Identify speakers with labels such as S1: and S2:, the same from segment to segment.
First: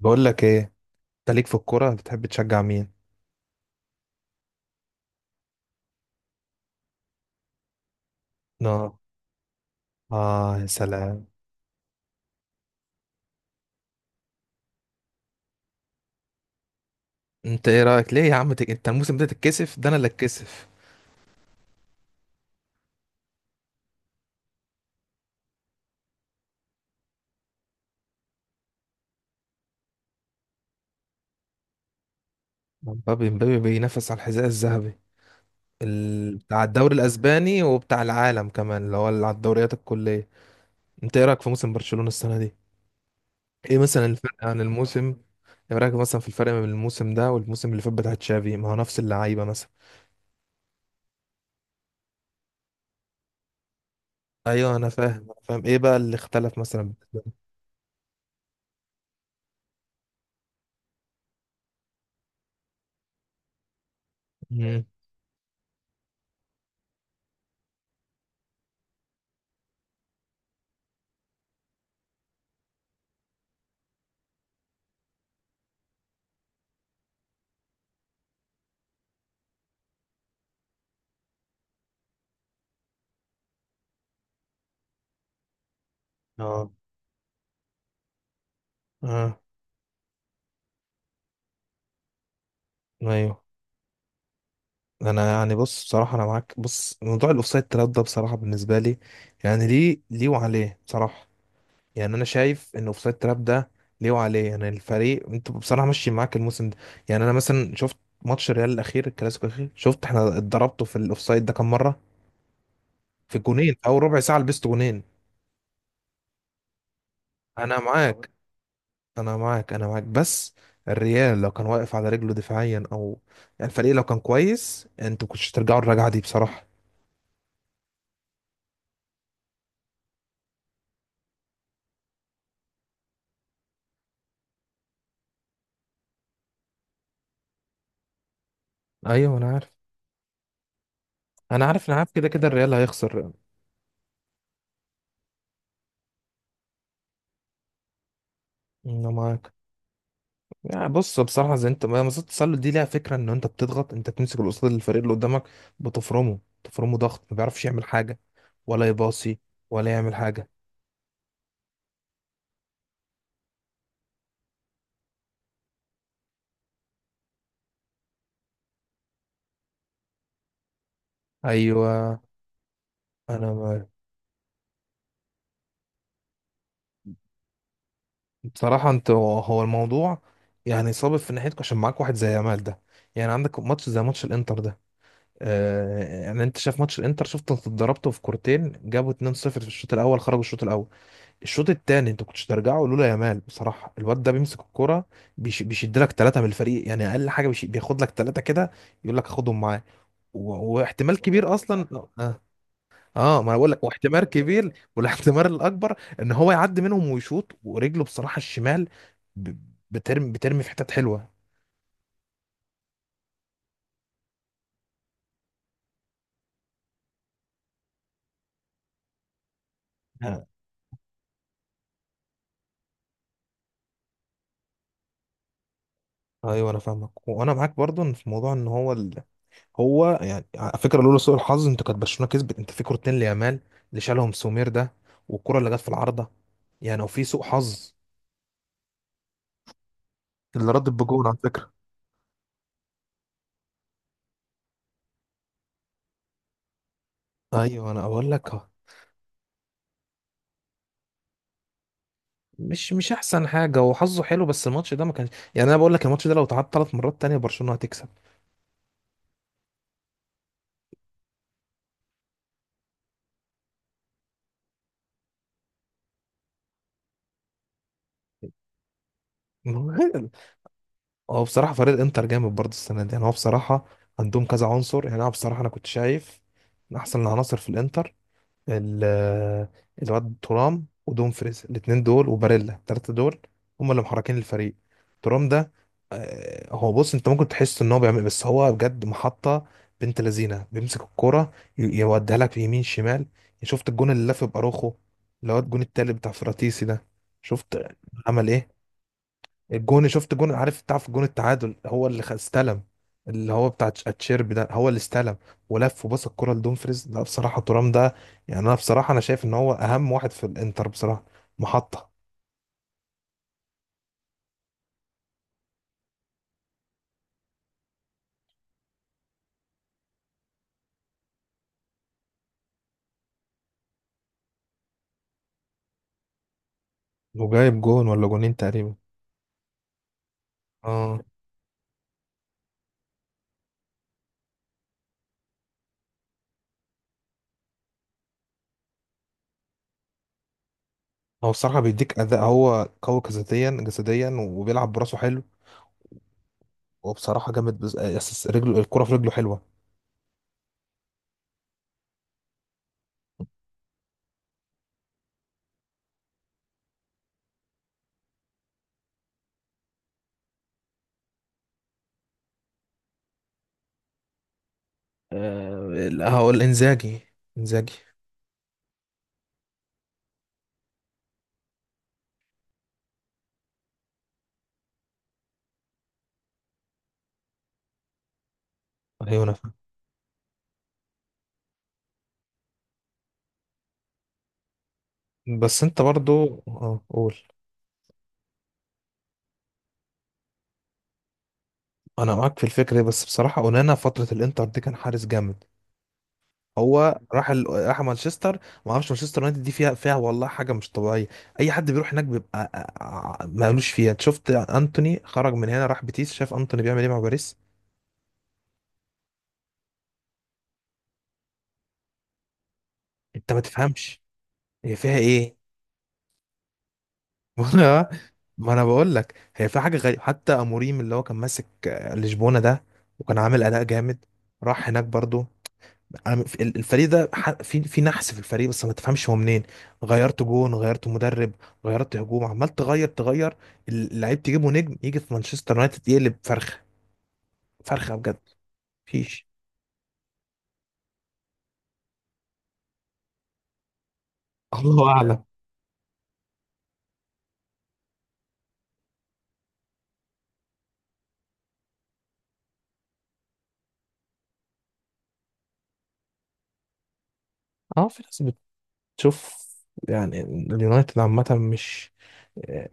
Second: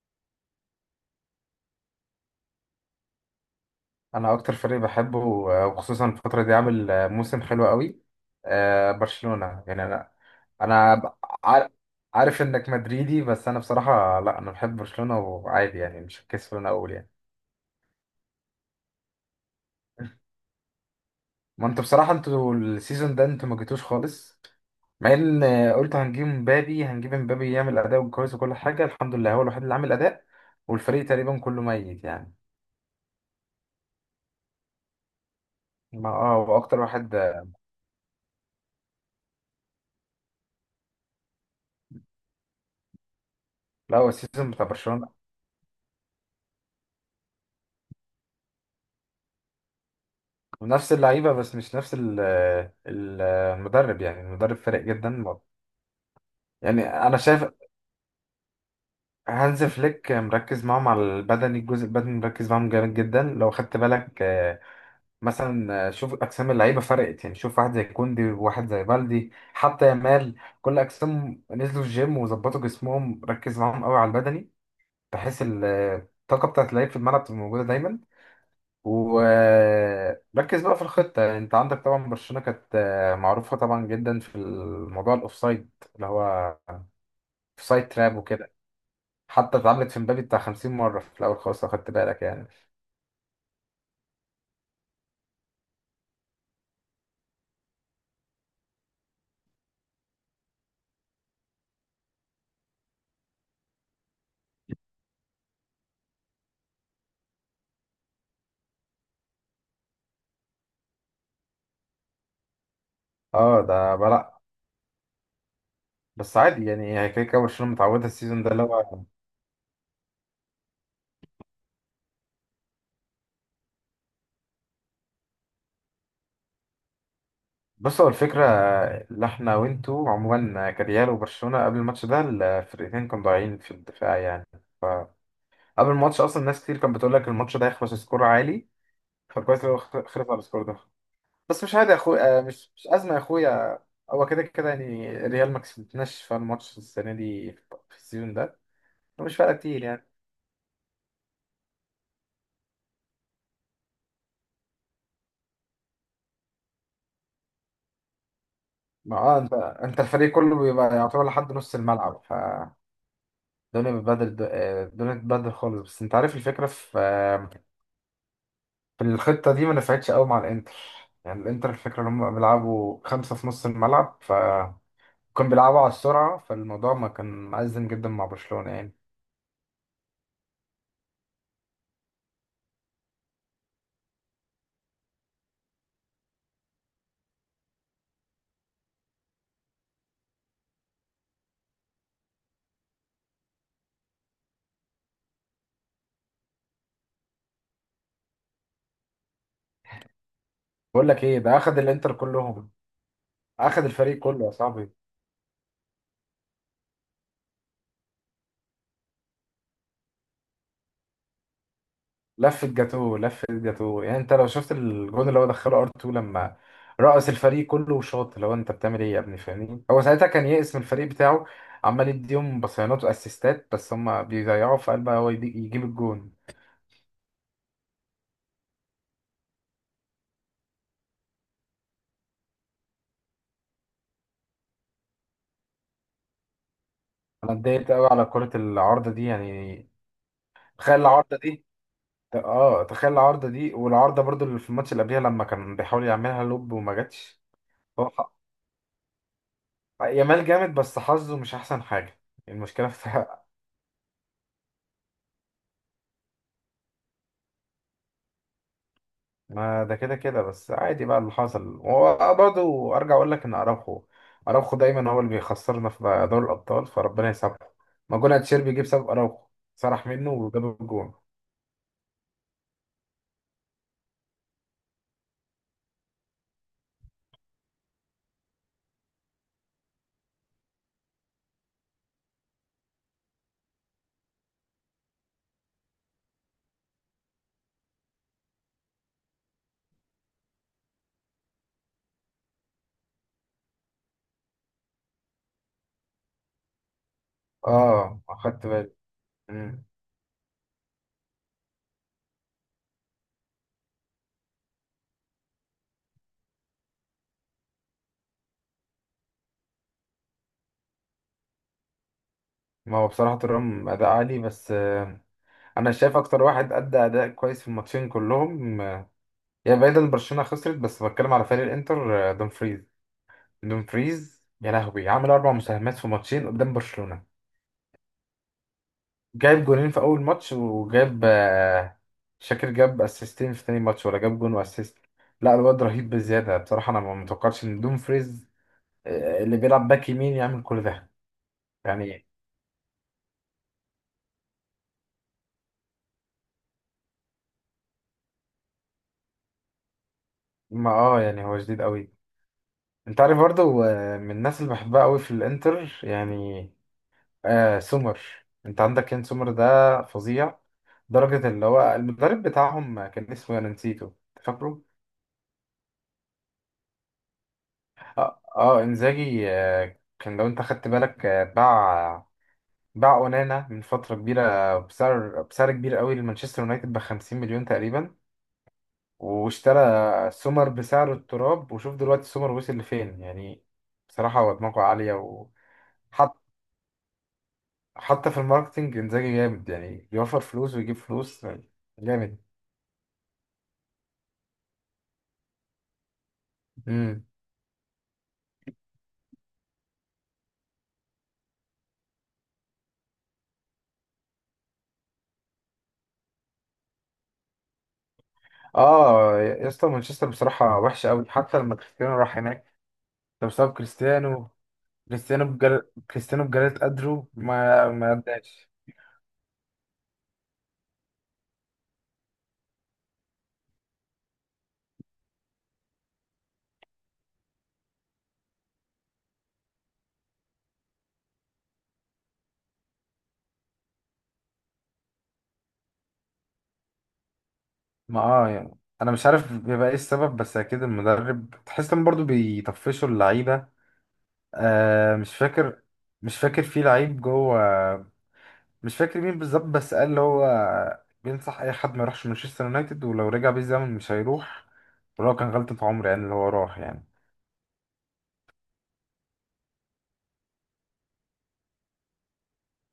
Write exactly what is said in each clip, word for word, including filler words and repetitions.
S1: بقول لك ايه، انت ليك في الكوره بتحب تشجع مين؟
S2: انا اكتر فريق بحبه، آه، وخصوصا الفتره دي عامل آه، موسم حلو قوي. آه،
S1: اه.
S2: برشلونه يعني انا.
S1: اه يا
S2: انا ب-
S1: سلام.
S2: عار- عارف انك مدريدي، بس انا بصراحه لا، انا بحب برشلونه وعادي يعني، مش هتكسف ان انا اقول يعني.
S1: انت ايه رايك ليه يا عم تك... انت الموسم ده تتكسف؟ ده انا اللي اتكسف.
S2: ما انتوا بصراحه، انتوا السيزون ده انتوا ما جيتوش خالص. مع ان آه، قلت هنجيب مبابي، هنجيب مبابي يعمل اداء كويس وكل حاجه، الحمد لله هو الوحيد اللي عامل اداء، والفريق تقريبا كله ميت يعني.
S1: مبابي مبابي بينافس على الحذاء الذهبي
S2: ما اه
S1: ال...
S2: هو
S1: بتاع
S2: اكتر
S1: الدوري
S2: واحد.
S1: الاسباني وبتاع العالم كمان، اللي هو اللي على الدوريات الكليه. انت ايه رايك في موسم برشلونه السنه دي؟ ايه
S2: لا
S1: مثلا
S2: هو
S1: الفرق
S2: السيزون
S1: عن
S2: بتاع
S1: الموسم؟
S2: برشلونه
S1: ايه رايك مثلا في الفرق بين الموسم ده والموسم اللي فات بتاع تشافي؟ ما هو نفس اللعيبه مثلا.
S2: نفس اللعيبة، بس مش نفس ال- ال- المدرب يعني، المدرب
S1: ايوه
S2: فارق
S1: انا فاهم
S2: جدا
S1: انا
S2: برضه.
S1: فاهم ايه بقى اللي اختلف مثلا
S2: يعني أنا
S1: بالنسبة
S2: شايف
S1: لك؟
S2: هانز فليك مركز معاهم على البدني، الجزء البدني مركز معاهم جامد جدا، لو خدت بالك. آه،
S1: مم.
S2: مثلا آه، شوف أجسام اللعيبة فرقت يعني. شوف واحد زي كوندي وواحد زي بالدي حتى يامال، كل أجسام نزلوا الجيم وظبطوا جسمهم، ركز معاهم قوي على البدني، بحيث ال- الطاقة بتاعت اللعيب في الملعب تبقى موجودة دايما. وركز بقى في الخطة. انت عندك طبعا برشلونة كانت آه، معروفة طبعا جدا في الموضوع الاوفسايد، اللي هو
S1: اه.
S2: اوفسايد تراب وكده.
S1: اه.
S2: حتى اتعملت في مبابي بتاع 50 مرة في الأول خالص لو خدت بالك يعني.
S1: ايوه. انا يعني بص، بصراحه انا معاك. بص موضوع الاوفسايد تراب ده بصراحه بالنسبه لي، يعني ليه ليه وعليه بصراحه. يعني انا شايف ان الاوفسايد تراب ده ليه وعليه. يعني الفريق، انت بصراحه ماشي معاك الموسم ده. يعني انا مثلا شفت ماتش الريال الاخير، الكلاسيكو الاخير، شفت احنا اتضربته في الاوفسايد ده كام مره؟ في
S2: اه
S1: الجونين
S2: ده
S1: او ربع ساعه
S2: بلا،
S1: لبست جونين.
S2: بس عادي يعني، هي كده كده برشلونة
S1: انا
S2: متعودة.
S1: معاك
S2: السيزون ده اللي هو،
S1: انا معاك انا معاك بس الريال لو كان واقف على رجله دفاعيا، او يعني الفريق لو كان كويس، انتوا كنتش ترجعوا الرجعه دي بصراحه.
S2: بص هو الفكرة، اللي احنا وانتوا عموما كريال وبرشلونة قبل الماتش ده الفرقتين كانوا ضايعين في الدفاع يعني. فقبل الماتش أصلا ناس كتير كانت بتقول لك الماتش ده هيخلص سكور عالي.
S1: ايوه انا
S2: فكويس
S1: عارف
S2: لو خ- خلص على السكور ده.
S1: انا
S2: بس مش
S1: عارف
S2: عادي يا
S1: انا عارف، كده
S2: اخويا، آه،
S1: كده
S2: مش
S1: الريال
S2: مش ازمه يا
S1: هيخسر.
S2: اخويا. هو كده كده يعني ريال ما كسبتناش في الماتش السنه دي، في السيزون ده،
S1: انا
S2: مش
S1: معاك.
S2: فارقه كتير يعني.
S1: يعني بص بصراحه، زي انت ما مصيدة التسلل دي ليها فكره، ان انت بتضغط، انت بتمسك القصاد الفريق اللي قدامك، بتفرمه تفرمه ضغط، ما بيعرفش يعمل حاجه ولا
S2: ما
S1: يباصي
S2: اه انت
S1: ولا
S2: انت
S1: يعمل
S2: الفريق
S1: حاجه.
S2: كله بيبقى يعتبر لحد نص الملعب، ف الدنيا بتبدل، آه، الدنيا بتبدل خالص. بس انت عارف الفكره في آه، في الخطه دي ما نفعتش قوي مع الانتر. يعني الانتر الفكره ان
S1: ايوه
S2: هم بيلعبوا خمسه في
S1: انا
S2: نص
S1: معاك.
S2: الملعب، ف كانوا بيلعبوا على السرعه، فالموضوع ما كان مأزم جدا مع برشلونه
S1: بصراحه
S2: يعني.
S1: انت هو الموضوع، يعني صابب في ناحيتك عشان معاك واحد زي يامال ده. يعني عندك ماتش زي ماتش الانتر ده. آه يعني انت شايف ماتش الانتر، شفت انت اتضربته في كورتين، جابوا اتنين صفر في الشوط الاول، خرجوا الشوط الاول. الشوط التاني انت كنتش ترجعه لولا يامال. بصراحه الواد ده بيمسك الكوره، بيش بيشد لك ثلاثه من الفريق. يعني اقل حاجه بيش بياخد لك ثلاثه كده، يقول لك خدهم معاه. و...
S2: بقول
S1: واحتمال
S2: لك ايه،
S1: كبير
S2: ده اخد
S1: اصلا.
S2: الانتر
S1: اه,
S2: كلهم،
S1: آه ما انا بقول
S2: اخد
S1: لك،
S2: الفريق
S1: واحتمال
S2: كله يا
S1: كبير،
S2: صاحبي.
S1: والاحتمال الاكبر ان هو يعدي منهم ويشوط ورجله بصراحه الشمال، ب... بترمي بترمي في حتت حلوه.
S2: لف الجاتو لف الجاتو يعني. انت لو شفت الجون اللي هو دخله ار تو، لما رقص الفريق كله وشاط، اللي هو انت بتعمل ايه يا ابني فاهمني. هو ساعتها
S1: آه.
S2: كان يئس من الفريق بتاعه، عمال يديهم بصيانات واسيستات بس هم بيضيعوا في قلبها، هو يدي- يجيب الجون.
S1: ايوه انا فاهمك وانا معاك برضو في موضوع ان هو هو يعني على فكره لولا سوء الحظ انت، كانت برشلونه كسبت، انت في كورتين ليامال اللي شالهم سومير ده، والكره اللي جت في العارضه. يعني وفي سوء
S2: انا اتضايقت
S1: حظ
S2: قوي على كرة العارضة دي يعني.
S1: اللي ردت
S2: تخيل
S1: بجون على
S2: العارضة دي،
S1: فكره.
S2: ت- اه تخيل العارضة دي، والعارضة برضو اللي في الماتش اللي قبلها لما كان بيحاول يعملها لوب وما جاتش.
S1: ايوه انا
S2: هو
S1: اقول
S2: ح-
S1: لك أهو.
S2: يامال جامد، بس حظه مش احسن حاجة. المشكلة
S1: مش
S2: في،
S1: مش احسن حاجه. هو حظه حلو بس الماتش ده ما كانش. يعني انا بقول لك الماتش ده لو اتعاد ثلاث مرات تانية برشلونه هتكسب.
S2: ما ده كده كده، بس عادي بقى اللي حصل. هو برضه ارجع اقول لك ان اراوخو، اراوخو دايما هو اللي بيخسرنا في دوري الابطال، فربنا يسامحه. ما جون اتشيربي جه بسبب اراوخو، سرح منه وجاب الجون.
S1: هو بصراحه فريق انتر جامد برضه السنه دي. يعني هو بصراحه عندهم كذا عنصر. يعني انا بصراحه انا كنت شايف من احسن العناصر في الانتر ال- الواد ترام ودومفريز الاتنين دول وباريلا، التلاتة دول هم اللي محركين الفريق. ترام ده آه، هو بص، انت ممكن تحس ان هو بيعمل، بس هو بجد محطة، بنت لذينة بيمسك الكرة، ي- يوديها لك في يمين شمال. شفت الجون اللي لف باروخو، اللي هو الجون التالت بتاع فراتيسي ده؟ شفت
S2: اه،
S1: عمل
S2: اخدت
S1: ايه؟
S2: بالي. مم.
S1: الجون، شفت جون، عارف تعرف جون التعادل هو اللي خ- استلم، اللي هو بتاع تش- اتشيربي ده هو اللي استلم، ولف وبص الكرة لدومفريز. لا بصراحة ترام ده، يعني انا بصراحة انا شايف ان هو اهم واحد في الانتر بصراحة. محطة.
S2: ما هو بصراحه ترام اداء عالي، بس آه، انا شايف اكتر واحد ادى اداء كويس في الماتشين كلهم، آه، يعني بعيدا عن برشلونه خسرت، بس بتكلم على فريق الانتر. آه، دومفريز، دومفريز يا لهوي عمل اربع مساهمات في ماتشين قدام برشلونه.
S1: وجايب جون ولا جونين تقريبا.
S2: جايب جونين في اول ماتش
S1: اه.
S2: وجاب آه، شاكر. جاب اسيستين في تاني ماتش ولا جاب جون واسيست. لا الواد رهيب بزياده بصراحه، انا ما متوقعتش ان دوم فريز، آه، اللي بيلعب باك يمين، يعمل كل ده.
S1: هو بصراحة بيديك
S2: يعني
S1: أداء، هو قوي جسديا، جسديا وبيلعب براسه حلو، وبصراحة جامد. بز... آه، يس- رجله الكرة في رجله حلوة.
S2: ما اه يعني هو جديد قوي. انت عارف برضه، آه، من الناس اللي بحبها قوي في الانتر يعني، آه سومر. انت عندك كان سومر ده فظيع درجة. اللي هو المدرب بتاعهم كان اسمه، انا نسيته، فاكره؟
S1: آه، هقول انزاجي. انزاجي.
S2: اه, آه انزاجي. آه كان لو انت خدت بالك، آه، باع باع اونانا من فتره كبيره بسعر بسعر كبير قوي لمانشستر يونايتد ب 50 مليون تقريبا،
S1: ايوه أنا فاهم.
S2: واشترى سومر بسعر التراب. وشوف دلوقتي سومر وصل لفين يعني. بصراحه هو دماغه عاليه. و
S1: بس انت
S2: حط
S1: برضو اه قول.
S2: حتى في الماركتنج، انزاجي جامد يعني، بيوفر فلوس ويجيب فلوس يعني،
S1: انا
S2: جامد.
S1: معاك في الفكره دي، بس بصراحه اونانا فتره الانتر دي كان حارس جامد. هو
S2: امم.
S1: راح ال... راح مانشستر. ما اعرفش مانشستر يونايتد دي فيها، فيها والله حاجه مش طبيعيه. اي حد بيروح هناك بيبقى ع- مالوش فيها. أنت شفت انتوني خرج من هنا راح بيتيس، شاف انتوني بيعمل ايه مع باريس؟
S2: اه يا اسطى مانشستر بصراحه وحشه قوي، حتى لما كريستيانو راح هناك ده
S1: انت ما
S2: بسبب
S1: تفهمش
S2: كريستيانو.
S1: هي فيها
S2: كريستيانو
S1: ايه.
S2: بجل... كريستيانو بجلد قدره ما ما اداش.
S1: ما انا بقول لك هي فيها حاجه غريبه. حتى اموريم اللي هو كان ماسك آه، لشبونه ده وكان عامل اداء جامد، راح هناك برضو. أنا في- ال- الفريق ده ح- في في نحس في الفريق بس ما تفهمش هو منين. غيرت جون، غيرت مدرب، غيرت هجوم، عمال تغير تغير. اللعيب تجيبه نجم يجي في مانشستر يونايتد يقلب فرخه، فرخه
S2: ما
S1: بجد.
S2: اه يعني انا مش
S1: مفيش.
S2: عارف بيبقى ايه السبب، بس اكيد المدرب تحس ان برضه بيطفشوا اللعيبه.
S1: الله
S2: آه مش
S1: اعلم.
S2: فاكر، مش فاكر في لعيب جوه، مش فاكر مين بالظبط، بس قال اللي هو بينصح اي حد ما يروحش مانشستر يونايتد، ولو رجع بيه الزمن مش هيروح، ولو كان غلطة عمر يعني اللي هو راح يعني.
S1: اه في ناس بتشوف. يعني اليونايتد عامة مش،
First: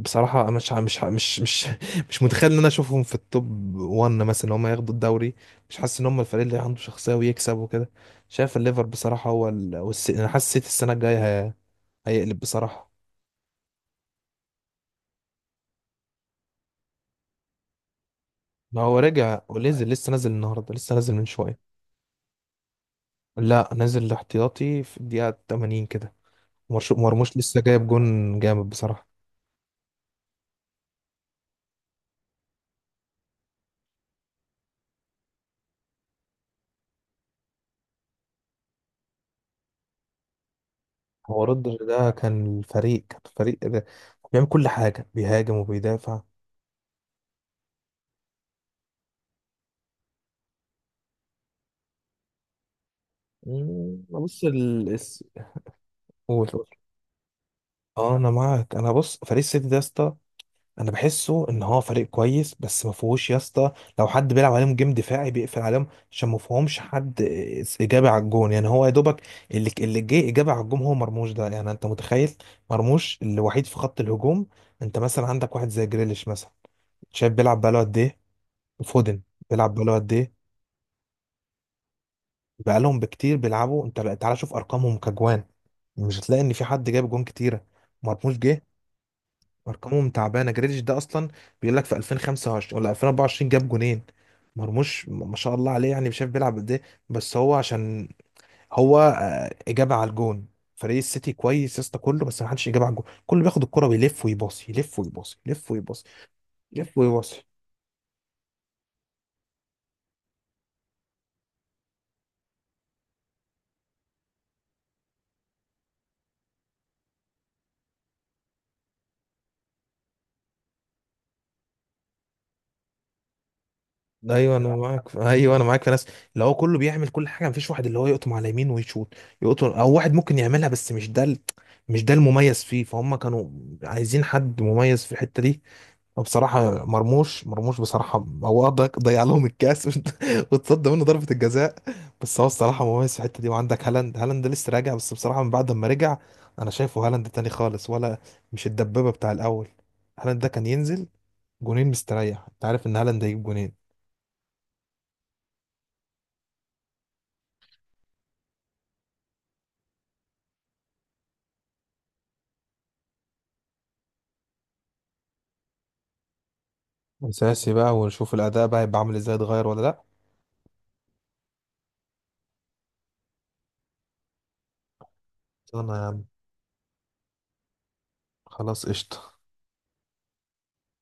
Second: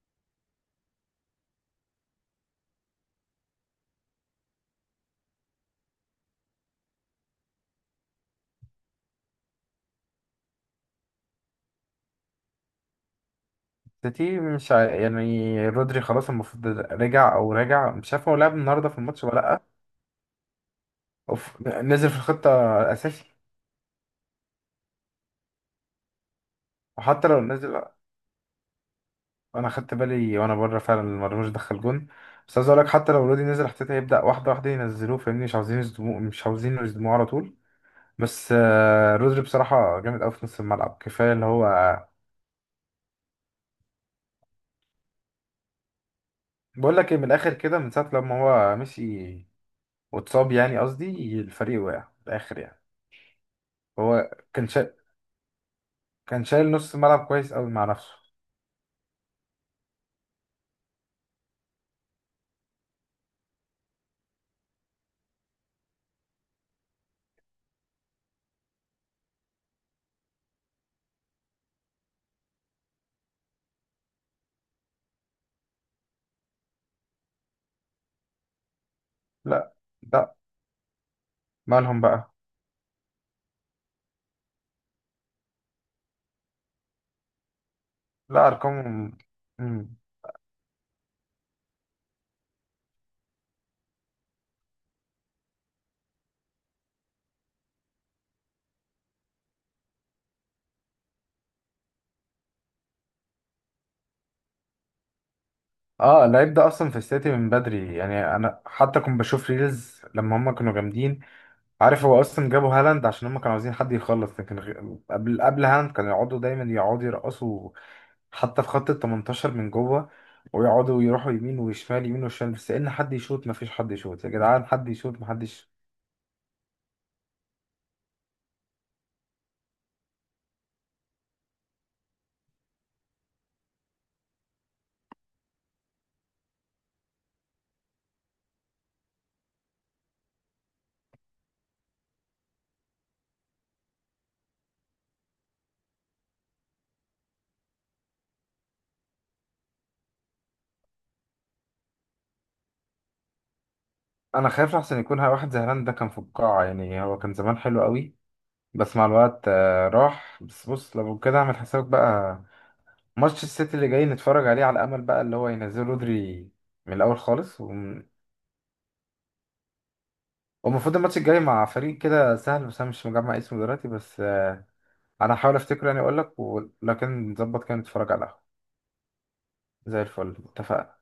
S1: بصراحة مش مش مش مش مش متخيل ان انا اشوفهم في التوب واحد مثلا، ان هم ياخدوا الدوري. مش حاسس ان هم الفريق اللي عنده شخصية ويكسب وكده. شايف الليفر بصراحة هو ال... والس... انا حاسس السيتي السنة الجاية هيقلب بصراحة.
S2: سيتي مش ع... يعني رودري خلاص المفروض رجع او راجع، مش عارف هو لعب
S1: ما
S2: النهارده في
S1: هو
S2: الماتش ولا
S1: رجع
S2: لا.
S1: ونزل، لسه نازل النهاردة، لسه نازل من
S2: أو
S1: شوية.
S2: في- نزل في الخطه اساسي.
S1: لا نازل احتياطي في الدقيقة ثمانين كده. مرش-
S2: وحتى
S1: مرموش
S2: لو
S1: لسه
S2: نزل،
S1: جايب جون جامد بصراحة.
S2: انا خدت بالي وانا بره فعلا لما مرموش دخل جون. بس عايز اقول لك حتى لو رودي نزل احتياط هيبدا واحده واحده ينزلوه، فاهمني؟ مش عاوزين يصدموه، مش عاوزين يصدموه على طول. بس آه، رودري بصراحه جامد قوي في نص الملعب، كفايه
S1: هو
S2: اللي هو.
S1: رودر ده كان الفريق، كان الفريق ده بيعمل كل حاجة، بيهاجم وبيدافع.
S2: بقول لك ايه، من الاخر كده، من ساعه لما هو مشي واتصاب، يعني قصدي الفريق وقع في الاخر يعني.
S1: مم،
S2: هو
S1: بص
S2: كان
S1: ال
S2: شا...
S1: الس-
S2: كان
S1: قول قول.
S2: شايل نص الملعب كويس قوي مع نفسه.
S1: اه انا معاك. انا بص فريق السيتي ده يا اسطى، انا بحسه ان هو فريق كويس بس ما فيهوش يا اسطى. لو حد بيلعب عليهم جيم دفاعي بيقفل عليهم، عشان ما فيهمش حد اجابه على الجون. يعني هو يا دوبك اللي اللي جه اجابه على الجون هو مرموش ده. يعني انت متخيل مرموش الوحيد في خط الهجوم؟ انت مثلا عندك واحد زي جريليش مثلا، شايف بيلعب بقاله قد ايه؟ وفودن
S2: لا
S1: بيلعب بقاله قد
S2: لا،
S1: ايه؟
S2: مالهم بقى؟
S1: بقالهم بكتير بيلعبوا. انت لا- تعالى شوف ارقامهم كجوان، مش هتلاقي ان في حد جايب جون كتيره. مرموش
S2: لا،
S1: جه.
S2: ارقامهم.
S1: ارقامهم تعبانه. جريليش ده اصلا بيقول لك في ألفين وخمسة وعشرين ولا ألفين واربعه وعشرين جاب جونين. مرموش م- ما شاء الله عليه، يعني مش عارف بيلعب قد ايه. بس هو عشان هو آه، اجابه على الجون. فريق السيتي كويس يا اسطى كله، بس ما حدش اجابه على الجون، كله بياخد الكره ويلف ويباصي، يلف ويباصي يلف ويباصي
S2: اه، اللعيب ده اصلا
S1: يلف
S2: في السيتي
S1: ويباصي.
S2: من بدري يعني، انا حتى كنت بشوف ريلز لما هم كانوا جامدين. عارف هو اصلا جابوا هالاند عشان هم كانوا عاوزين حد يخلص، لكن غ- قبل قبل هالاند كانوا يقعدوا دايما يقعدوا يرقصوا. حتى في خط ال تمنتاشر من جوه، ويقعدوا يروحوا يمين وشمال يمين وشمال، بس ان حد يشوط ما فيش. حد يشوط يا
S1: ايوه
S2: جدعان،
S1: انا
S2: حد
S1: معاك
S2: يشوط
S1: في-
S2: ما
S1: ايوه انا
S2: حدش.
S1: معاك في ناس اللي هو كله بيعمل كل حاجه، مفيش واحد اللي هو يقطم على يمين ويشوط، يقطم. او واحد ممكن يعملها بس مش ده ال- مش ده المميز فيه، فهم كانوا عايزين حد مميز في الحته دي. وبصراحة مرموش، مرموش بصراحة هو آه، ضيع ضيع لهم الكاس وت- واتصدى منه ضربة الجزاء. بس هو الصراحة مميز في الحتة دي. وعندك هالاند، هالاند لسه راجع بس بصراحة من بعد ما رجع أنا شايفه هالاند تاني خالص، ولا مش الدبابة بتاع الأول. هالاند ده كان ينزل جونين مستريح، أنت عارف إن هالاند هيجيب جونين.
S2: انا خايف احسن يكون واحد زي هالاند ده كان في القاعة يعني، هو كان زمان حلو قوي بس مع الوقت آه، راح. بس بص، لو كده اعمل حسابك بقى، ماتش السيتي اللي جاي نتفرج عليه على امل بقى اللي هو ينزل رودري من الاول خالص
S1: أساسي بقى،
S2: وم-
S1: ونشوف الأداء بقى هيبقى عامل إزاي، اتغير ولا لأ.
S2: والمفروض الماتش الجاي مع فريق كده سهل، بس انا مش مجمع اسمه دلوقتي، بس آه، انا هحاول افتكره
S1: أنا
S2: يعني
S1: يا
S2: اقول
S1: عم
S2: لك، ولكن نظبط كده نتفرج على القهوة
S1: خلاص قشطة.
S2: زي الفل، اتفقنا.